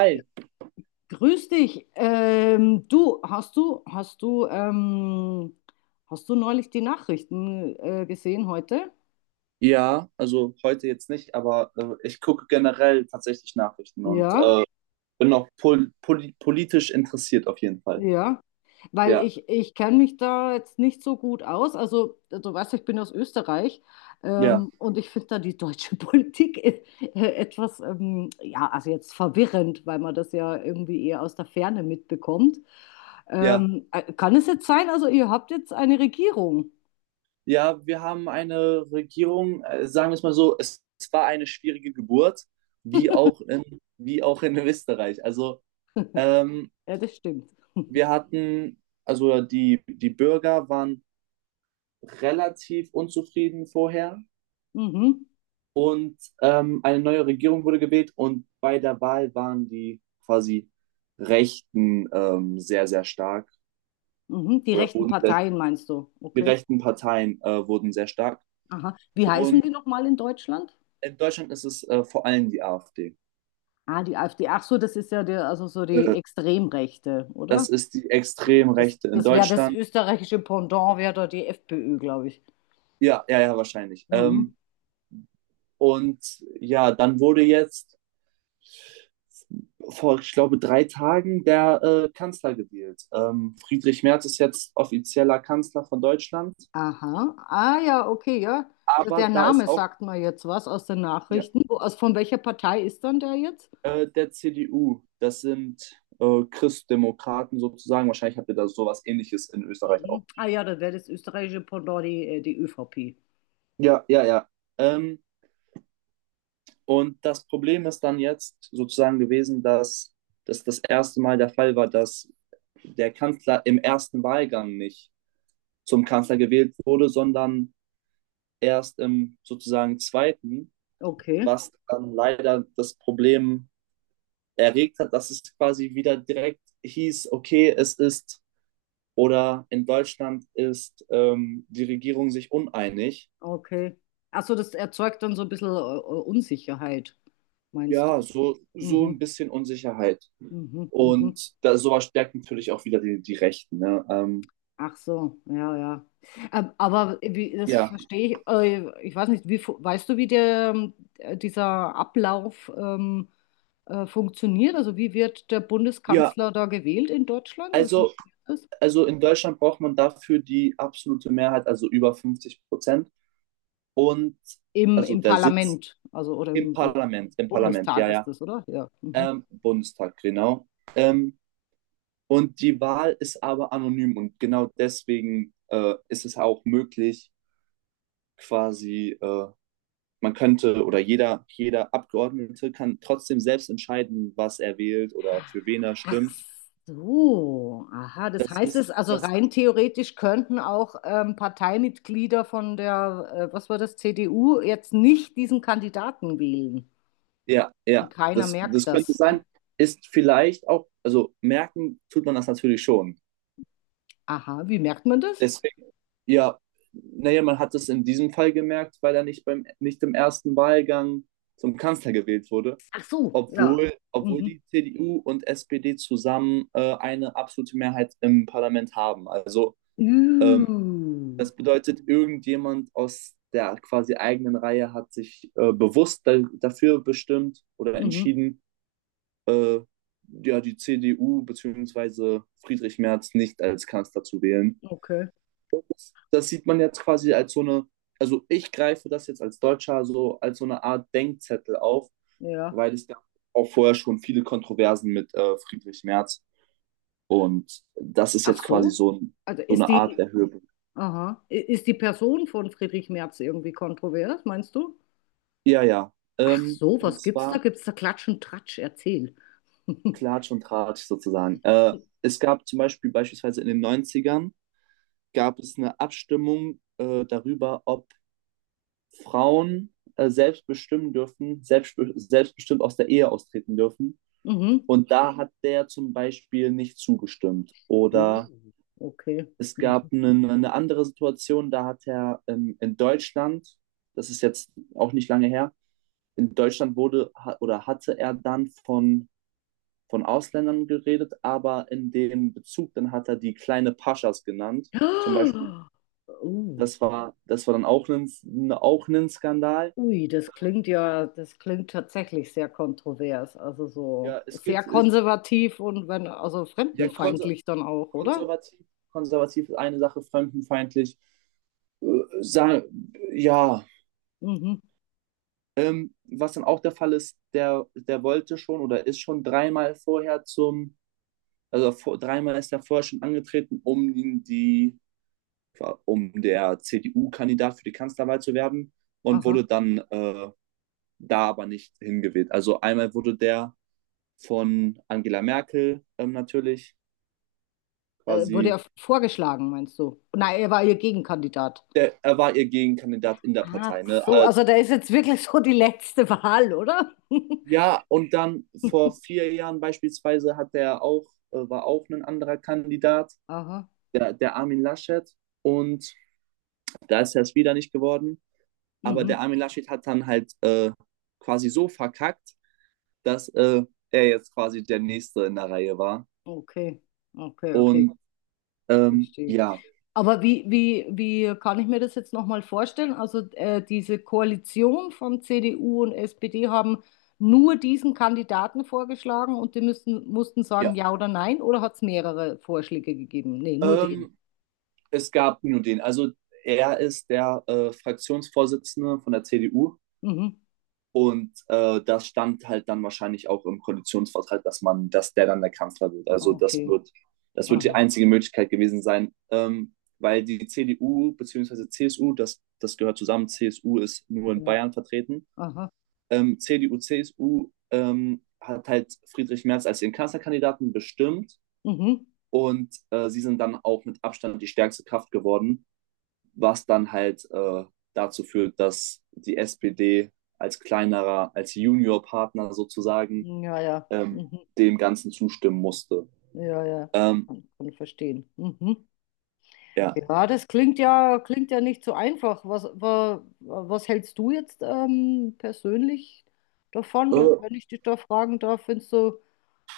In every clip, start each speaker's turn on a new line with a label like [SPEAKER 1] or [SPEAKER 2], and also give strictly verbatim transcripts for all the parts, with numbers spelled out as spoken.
[SPEAKER 1] Ja, grüß dich. Ähm, du, hast du, hast du, ähm, hast du neulich die Nachrichten äh, gesehen heute?
[SPEAKER 2] Ja, also heute jetzt nicht, aber äh, ich gucke generell tatsächlich Nachrichten und
[SPEAKER 1] Ja,
[SPEAKER 2] äh, bin auch pol poli politisch interessiert auf jeden Fall.
[SPEAKER 1] ja. Weil
[SPEAKER 2] Ja,
[SPEAKER 1] ich, ich kenne mich da jetzt nicht so gut aus. Also, du weißt, ich bin aus Österreich,
[SPEAKER 2] ja,
[SPEAKER 1] ähm, und ich finde da die deutsche Politik äh, etwas, ähm, ja, also jetzt verwirrend, weil man das ja irgendwie eher aus der Ferne mitbekommt.
[SPEAKER 2] ja.
[SPEAKER 1] Ähm, äh, kann es jetzt sein, also ihr habt jetzt eine Regierung?
[SPEAKER 2] Ja, wir haben eine Regierung, äh, sagen wir es mal so, es, es war eine schwierige Geburt, wie auch in, wie auch in Österreich. Also ähm,
[SPEAKER 1] Ja, das stimmt.
[SPEAKER 2] wir hatten, also die, die Bürger waren relativ unzufrieden vorher.
[SPEAKER 1] Mhm.
[SPEAKER 2] Und ähm, eine neue Regierung wurde gewählt und bei der Wahl waren die quasi Rechten ähm, sehr, sehr stark
[SPEAKER 1] Mhm. Die
[SPEAKER 2] oder
[SPEAKER 1] rechten
[SPEAKER 2] wurden sehr,
[SPEAKER 1] Parteien meinst du?
[SPEAKER 2] die
[SPEAKER 1] Okay.
[SPEAKER 2] rechten Parteien äh, wurden sehr stark.
[SPEAKER 1] Aha. Wie heißen
[SPEAKER 2] Und
[SPEAKER 1] die nochmal in Deutschland?
[SPEAKER 2] in Deutschland ist es äh, vor allem die A F D.
[SPEAKER 1] Ah, die AfD. Ach so, das ist ja der, also so die
[SPEAKER 2] Äh,
[SPEAKER 1] Extremrechte, oder?
[SPEAKER 2] das ist die
[SPEAKER 1] Ja.
[SPEAKER 2] extrem
[SPEAKER 1] Das,
[SPEAKER 2] Rechte in
[SPEAKER 1] das wäre das
[SPEAKER 2] Deutschland.
[SPEAKER 1] österreichische Pendant, wäre da die FPÖ, glaube ich.
[SPEAKER 2] Ja, ja, ja, wahrscheinlich.
[SPEAKER 1] Mhm.
[SPEAKER 2] Ähm, und ja, dann wurde jetzt vor, ich glaube, drei Tagen der äh, Kanzler gewählt. Ähm, Friedrich Merz ist jetzt offizieller Kanzler von Deutschland.
[SPEAKER 1] Aha. Ah ja, okay, ja. Der
[SPEAKER 2] Aber
[SPEAKER 1] der
[SPEAKER 2] da
[SPEAKER 1] Name
[SPEAKER 2] ist auch,
[SPEAKER 1] sagt mir jetzt was aus den
[SPEAKER 2] ja,
[SPEAKER 1] Nachrichten. Wo, aus, von welcher Partei ist dann der jetzt?
[SPEAKER 2] äh, der C D U, das sind äh, Christdemokraten sozusagen. Wahrscheinlich habt ihr da sowas Ähnliches in Österreich
[SPEAKER 1] Mhm.
[SPEAKER 2] auch.
[SPEAKER 1] Ah ja, dann wäre das österreichische Pendant die, äh, die ÖVP.
[SPEAKER 2] Ja, ja, ja. Ähm, und das Problem ist dann jetzt sozusagen gewesen, dass das das erste Mal der Fall war, dass der Kanzler im ersten Wahlgang nicht zum Kanzler gewählt wurde, sondern erst im sozusagen zweiten,
[SPEAKER 1] Okay.
[SPEAKER 2] was dann leider das Problem erregt hat, dass es quasi wieder direkt hieß, okay, es ist Oder in Deutschland ist ähm, die Regierung sich uneinig.
[SPEAKER 1] Okay. Also das erzeugt dann so ein bisschen äh, äh, Unsicherheit, meinst
[SPEAKER 2] Ja,
[SPEAKER 1] du?
[SPEAKER 2] so, so ein
[SPEAKER 1] Mhm,
[SPEAKER 2] bisschen Unsicherheit.
[SPEAKER 1] mhm, mhm.
[SPEAKER 2] Und da, sowas stärkt natürlich auch wieder die, die Rechten. Ne? Ähm,
[SPEAKER 1] Ach so, ja, ja. Ähm, aber wie, das
[SPEAKER 2] ja,
[SPEAKER 1] verstehe ich, äh, ich weiß nicht, wie, fu- weißt du, wie der, ähm, dieser Ablauf ähm, äh, funktioniert? Also wie wird der
[SPEAKER 2] ja,
[SPEAKER 1] Bundeskanzler da gewählt in Deutschland? Wie
[SPEAKER 2] also,
[SPEAKER 1] funktioniert das?
[SPEAKER 2] also in Deutschland braucht man dafür die absolute Mehrheit, also über fünfzig Prozent. Und
[SPEAKER 1] Im,
[SPEAKER 2] also
[SPEAKER 1] im
[SPEAKER 2] der Sitz
[SPEAKER 1] Parlament, also oder
[SPEAKER 2] im
[SPEAKER 1] im
[SPEAKER 2] Parlament, im Parlament,
[SPEAKER 1] Bundestag
[SPEAKER 2] ja,
[SPEAKER 1] ist
[SPEAKER 2] ja,
[SPEAKER 1] das, oder? Ja. Mhm.
[SPEAKER 2] ähm, Bundestag, genau. Ähm, und die Wahl ist aber anonym und genau deswegen äh, ist es auch möglich, quasi, äh, man könnte oder jeder, jeder Abgeordnete kann trotzdem selbst entscheiden, was er wählt oder für wen er
[SPEAKER 1] Ach
[SPEAKER 2] stimmt.
[SPEAKER 1] so, aha. Das
[SPEAKER 2] Das
[SPEAKER 1] heißt
[SPEAKER 2] ist,
[SPEAKER 1] es, also
[SPEAKER 2] das,
[SPEAKER 1] rein theoretisch könnten auch ähm, Parteimitglieder von der, äh, was war das, C D U jetzt nicht diesen Kandidaten wählen.
[SPEAKER 2] ja,
[SPEAKER 1] Und
[SPEAKER 2] ja,
[SPEAKER 1] keiner
[SPEAKER 2] das,
[SPEAKER 1] merkt
[SPEAKER 2] das könnte
[SPEAKER 1] das.
[SPEAKER 2] sein, ist vielleicht auch, also merken tut man das natürlich schon.
[SPEAKER 1] Aha, wie merkt man das?
[SPEAKER 2] Deswegen, ja, naja, man hat es in diesem Fall gemerkt, weil er nicht beim, nicht im ersten Wahlgang zum Kanzler gewählt wurde,
[SPEAKER 1] Ach so, ja.
[SPEAKER 2] obwohl, obwohl
[SPEAKER 1] Mhm.
[SPEAKER 2] die C D U und S P D zusammen äh, eine absolute Mehrheit im Parlament haben. Also ähm,
[SPEAKER 1] Uh,
[SPEAKER 2] Das bedeutet, irgendjemand aus der quasi eigenen Reihe hat sich äh, bewusst da, dafür bestimmt oder
[SPEAKER 1] mhm.
[SPEAKER 2] entschieden, äh, ja, die C D U bzw. Friedrich Merz nicht als Kanzler zu wählen.
[SPEAKER 1] Okay,
[SPEAKER 2] Das sieht man jetzt quasi als so eine, also ich greife das jetzt als Deutscher so als so eine Art Denkzettel auf,
[SPEAKER 1] ja.
[SPEAKER 2] weil es gab auch vorher schon viele Kontroversen mit äh, Friedrich Merz und das ist
[SPEAKER 1] Ach
[SPEAKER 2] jetzt quasi
[SPEAKER 1] so.
[SPEAKER 2] so,
[SPEAKER 1] Also
[SPEAKER 2] so
[SPEAKER 1] ist
[SPEAKER 2] eine Art
[SPEAKER 1] die,
[SPEAKER 2] der Höhepunkt.
[SPEAKER 1] aha, I- ist die Person von Friedrich Merz irgendwie kontrovers, meinst du?
[SPEAKER 2] Ja, ja.
[SPEAKER 1] Ach
[SPEAKER 2] Ähm,
[SPEAKER 1] so,
[SPEAKER 2] und
[SPEAKER 1] was gibt's da?
[SPEAKER 2] zwar
[SPEAKER 1] Gibt's da Klatsch und Tratsch? Erzähl.
[SPEAKER 2] Klatsch und Tratsch sozusagen. Äh, es gab zum Beispiel beispielsweise in den Neunzigern gab es eine Abstimmung äh, darüber, ob Frauen äh, selbst bestimmen dürfen, selbst, selbstbestimmt aus der Ehe austreten dürfen.
[SPEAKER 1] Mhm.
[SPEAKER 2] Und da hat der zum Beispiel nicht zugestimmt. Oder
[SPEAKER 1] Uh, okay.
[SPEAKER 2] es
[SPEAKER 1] Mhm.
[SPEAKER 2] gab eine, eine andere Situation, da hat er ähm, in Deutschland, das ist jetzt auch nicht lange her, in Deutschland wurde ha- oder hatte er dann von von Ausländern geredet, aber in dem Bezug, dann hat er die kleine Paschas genannt, zum Beispiel.
[SPEAKER 1] Ah, uh,
[SPEAKER 2] Das war, das war dann auch ein, ne, auch ein Skandal.
[SPEAKER 1] ui, das klingt ja, das klingt tatsächlich sehr kontrovers, also so
[SPEAKER 2] Ja, es
[SPEAKER 1] sehr
[SPEAKER 2] gibt, es,
[SPEAKER 1] konservativ und wenn, also
[SPEAKER 2] ja, konser
[SPEAKER 1] fremdenfeindlich dann auch, oder?
[SPEAKER 2] konservativ, konservativ ist eine Sache, fremdenfeindlich. Sagen, ja,
[SPEAKER 1] Mhm.
[SPEAKER 2] ähm, was dann auch der Fall ist, der, der wollte schon oder ist schon dreimal vorher zum, also vor, dreimal ist er vorher schon angetreten, um in die um der C D U-Kandidat für die Kanzlerwahl zu werden und
[SPEAKER 1] Aha.
[SPEAKER 2] wurde dann äh, da aber nicht hingewählt. Also einmal wurde der von Angela Merkel ähm, natürlich
[SPEAKER 1] Äh, wurde
[SPEAKER 2] quasi,
[SPEAKER 1] er vorgeschlagen, meinst du? Nein, er war ihr Gegenkandidat.
[SPEAKER 2] der, er war ihr Gegenkandidat in der
[SPEAKER 1] Ach
[SPEAKER 2] Partei. Ne?
[SPEAKER 1] so,
[SPEAKER 2] Äh,
[SPEAKER 1] also da ist jetzt wirklich so die letzte Wahl, oder?
[SPEAKER 2] ja, und dann vor vier Jahren beispielsweise hat der auch, äh, war auch ein anderer Kandidat,
[SPEAKER 1] Aha.
[SPEAKER 2] der, der Armin Laschet. Und da ist er es wieder nicht geworden. Aber
[SPEAKER 1] Mhm.
[SPEAKER 2] der Armin Laschet hat dann halt äh, quasi so verkackt, dass äh, er jetzt quasi der Nächste in der Reihe war.
[SPEAKER 1] Okay. Okay, okay.
[SPEAKER 2] Und ähm,
[SPEAKER 1] Verstehe.
[SPEAKER 2] ja,
[SPEAKER 1] Aber wie, wie, wie kann ich mir das jetzt nochmal vorstellen? Also äh, diese Koalition von C D U und S P D haben nur diesen Kandidaten vorgeschlagen und die müssten, mussten sagen
[SPEAKER 2] ja.
[SPEAKER 1] ja oder nein oder hat es mehrere Vorschläge gegeben? Nee, nur den.
[SPEAKER 2] Ähm, es gab nur den. Also er ist der äh, Fraktionsvorsitzende von der C D U
[SPEAKER 1] Mhm.
[SPEAKER 2] und äh, das stand halt dann wahrscheinlich auch im Koalitionsvertrag, dass man, dass der dann der Kanzler wird. Also das
[SPEAKER 1] Okay.
[SPEAKER 2] wird, das wird die
[SPEAKER 1] Aha.
[SPEAKER 2] einzige Möglichkeit gewesen sein, ähm, weil die C D U bzw. C S U, das, das gehört zusammen, C S U ist nur in
[SPEAKER 1] Ja.
[SPEAKER 2] Bayern vertreten
[SPEAKER 1] Aha.
[SPEAKER 2] ähm, C D U, C S U ähm, hat halt Friedrich Merz als ihren Kanzlerkandidaten bestimmt
[SPEAKER 1] Mhm.
[SPEAKER 2] und äh, sie sind dann auch mit Abstand die stärkste Kraft geworden, was dann halt äh, dazu führt, dass die S P D als kleinerer, als Juniorpartner sozusagen
[SPEAKER 1] Ja, ja.
[SPEAKER 2] ähm,
[SPEAKER 1] Mhm.
[SPEAKER 2] dem Ganzen zustimmen musste.
[SPEAKER 1] Ja, ja.
[SPEAKER 2] Ähm,
[SPEAKER 1] Kann, kann ich verstehen. Mhm.
[SPEAKER 2] ja.
[SPEAKER 1] Ja, das klingt ja, klingt ja nicht so einfach. Was, wa, was hältst du jetzt ähm, persönlich davon, wenn
[SPEAKER 2] Äh,
[SPEAKER 1] wenn ich dich da fragen darf? Findest du,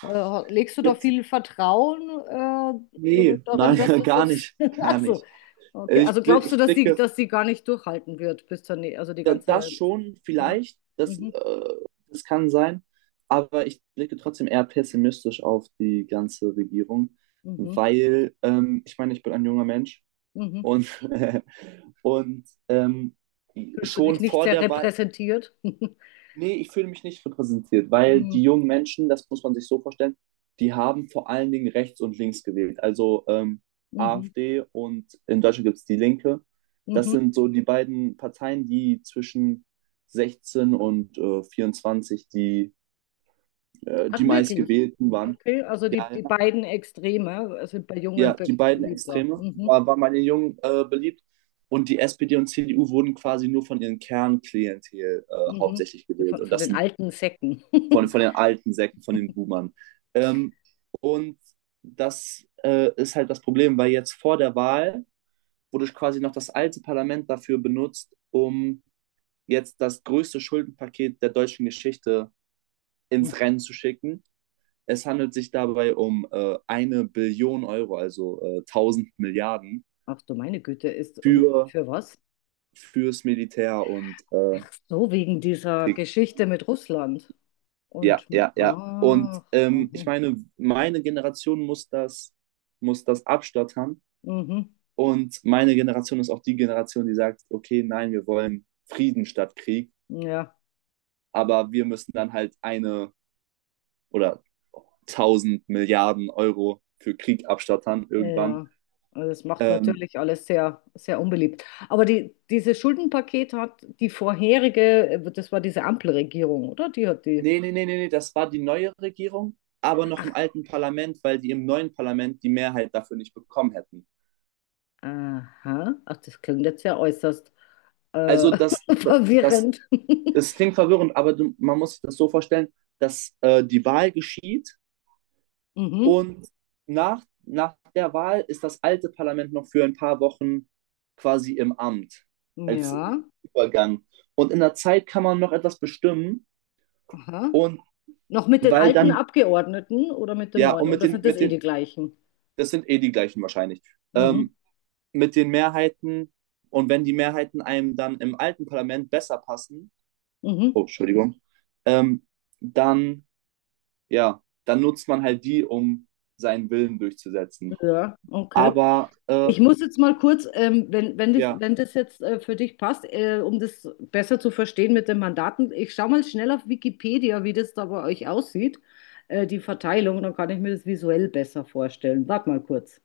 [SPEAKER 1] äh, legst du da
[SPEAKER 2] jetzt?
[SPEAKER 1] viel Vertrauen äh, äh,
[SPEAKER 2] Nee,
[SPEAKER 1] darin, dass
[SPEAKER 2] nein,
[SPEAKER 1] das
[SPEAKER 2] gar
[SPEAKER 1] jetzt.
[SPEAKER 2] nicht, gar
[SPEAKER 1] Also,
[SPEAKER 2] nicht.
[SPEAKER 1] okay.
[SPEAKER 2] Ich,
[SPEAKER 1] Also glaubst du,
[SPEAKER 2] ich
[SPEAKER 1] dass die,
[SPEAKER 2] blicke,
[SPEAKER 1] dass die gar nicht durchhalten wird, bis zur, nä- also die
[SPEAKER 2] da- das
[SPEAKER 1] ganze.
[SPEAKER 2] schon
[SPEAKER 1] Ja.
[SPEAKER 2] vielleicht, das,
[SPEAKER 1] Mhm,
[SPEAKER 2] äh, das kann sein, aber ich blicke trotzdem eher pessimistisch auf die ganze Regierung,
[SPEAKER 1] mhm,
[SPEAKER 2] weil ähm, ich meine, ich bin ein junger Mensch
[SPEAKER 1] mhm.
[SPEAKER 2] und, und ähm,
[SPEAKER 1] Fühlst du dich
[SPEAKER 2] schon
[SPEAKER 1] nicht
[SPEAKER 2] vor
[SPEAKER 1] sehr
[SPEAKER 2] der Wahl,
[SPEAKER 1] repräsentiert?
[SPEAKER 2] Nee, ich fühle mich nicht repräsentiert, weil
[SPEAKER 1] Mhm,
[SPEAKER 2] die jungen Menschen, das muss man sich so vorstellen, die haben vor allen Dingen rechts und links gewählt. Also ähm,
[SPEAKER 1] mhm,
[SPEAKER 2] A F D und in Deutschland gibt es die Linke. Das
[SPEAKER 1] mhm.
[SPEAKER 2] sind so die beiden Parteien, die zwischen sechzehn und äh, vierundzwanzig die, äh, die
[SPEAKER 1] Ach, wirklich?
[SPEAKER 2] meistgewählten waren.
[SPEAKER 1] Okay, also die,
[SPEAKER 2] Ja,
[SPEAKER 1] die
[SPEAKER 2] ja,
[SPEAKER 1] beiden Extreme sind bei Jungen
[SPEAKER 2] ja,
[SPEAKER 1] be
[SPEAKER 2] die beiden
[SPEAKER 1] beliebter.
[SPEAKER 2] Extreme
[SPEAKER 1] Mhm,
[SPEAKER 2] war, waren bei den Jungen äh, beliebt. Und die S P D und C D U wurden quasi nur von ihren Kernklientel äh,
[SPEAKER 1] mhm.
[SPEAKER 2] hauptsächlich gewählt.
[SPEAKER 1] Von,
[SPEAKER 2] Und
[SPEAKER 1] von
[SPEAKER 2] das
[SPEAKER 1] den
[SPEAKER 2] sind
[SPEAKER 1] alten Säcken.
[SPEAKER 2] von, von den alten Säcken, von den Boomern. Ähm, und das äh, ist halt das Problem, weil jetzt vor der Wahl wurde quasi noch das alte Parlament dafür benutzt, um jetzt das größte Schuldenpaket der deutschen Geschichte ins
[SPEAKER 1] Mhm.
[SPEAKER 2] Rennen zu schicken. Es handelt sich dabei um äh, eine Billion Euro, also äh, tausend Milliarden
[SPEAKER 1] Ach du meine Güte, ist und
[SPEAKER 2] für
[SPEAKER 1] für was?
[SPEAKER 2] fürs Militär und äh,
[SPEAKER 1] Ach so, wegen dieser
[SPEAKER 2] Krieg.
[SPEAKER 1] Geschichte mit Russland.
[SPEAKER 2] Ja,
[SPEAKER 1] Und
[SPEAKER 2] ja, ja. Und
[SPEAKER 1] ach,
[SPEAKER 2] ähm, ich
[SPEAKER 1] mhm,
[SPEAKER 2] meine, meine Generation muss das muss das abstottern.
[SPEAKER 1] mhm,
[SPEAKER 2] Und meine Generation ist auch die Generation, die sagt, okay, nein, wir wollen Frieden statt Krieg,
[SPEAKER 1] ja,
[SPEAKER 2] aber wir müssen dann halt eine oder tausend Milliarden Euro für Krieg abstattern irgendwann.
[SPEAKER 1] ja. Also das macht
[SPEAKER 2] Ähm,
[SPEAKER 1] natürlich alles sehr, sehr unbeliebt. Aber die, dieses Schuldenpaket hat die vorherige, das war diese Ampelregierung, oder? Die hat die.
[SPEAKER 2] Nee, nee, nee, nee, nee, das war die neue Regierung, aber noch
[SPEAKER 1] Ach,
[SPEAKER 2] im alten Parlament, weil die im neuen Parlament die Mehrheit dafür nicht bekommen hätten.
[SPEAKER 1] aha. Ach, das klingt jetzt ja äußerst äh,
[SPEAKER 2] Also das, das,
[SPEAKER 1] verwirrend.
[SPEAKER 2] das klingt verwirrend, aber man muss sich das so vorstellen, dass äh, die Wahl geschieht.
[SPEAKER 1] Mhm.
[SPEAKER 2] Und nach, nach der Wahl ist das alte Parlament noch für ein paar Wochen quasi im Amt als
[SPEAKER 1] Ja.
[SPEAKER 2] Übergang. Und in der Zeit kann man noch etwas bestimmen
[SPEAKER 1] Aha.
[SPEAKER 2] und
[SPEAKER 1] Noch mit den
[SPEAKER 2] weil
[SPEAKER 1] alten
[SPEAKER 2] dann,
[SPEAKER 1] Abgeordneten oder mit den
[SPEAKER 2] ja,
[SPEAKER 1] neuen?
[SPEAKER 2] und mit
[SPEAKER 1] Oder
[SPEAKER 2] den,
[SPEAKER 1] sind das
[SPEAKER 2] mit
[SPEAKER 1] eh
[SPEAKER 2] den,
[SPEAKER 1] die gleichen?
[SPEAKER 2] das sind eh die gleichen wahrscheinlich,
[SPEAKER 1] Mhm.
[SPEAKER 2] ähm, mit den Mehrheiten und wenn die Mehrheiten einem dann im alten Parlament besser passen, oh,
[SPEAKER 1] Mhm.
[SPEAKER 2] Entschuldigung, ähm, dann, ja, dann nutzt man halt die, um seinen Willen durchzusetzen.
[SPEAKER 1] Ja, okay.
[SPEAKER 2] Aber, äh,
[SPEAKER 1] Ich muss jetzt mal kurz, ähm, wenn, wenn, dich,
[SPEAKER 2] ja,
[SPEAKER 1] wenn das jetzt äh, für dich passt, äh, um das besser zu verstehen mit den Mandaten, ich schaue mal schnell auf Wikipedia, wie das da bei euch aussieht, äh, die Verteilung, dann kann ich mir das visuell besser vorstellen. Warte mal kurz.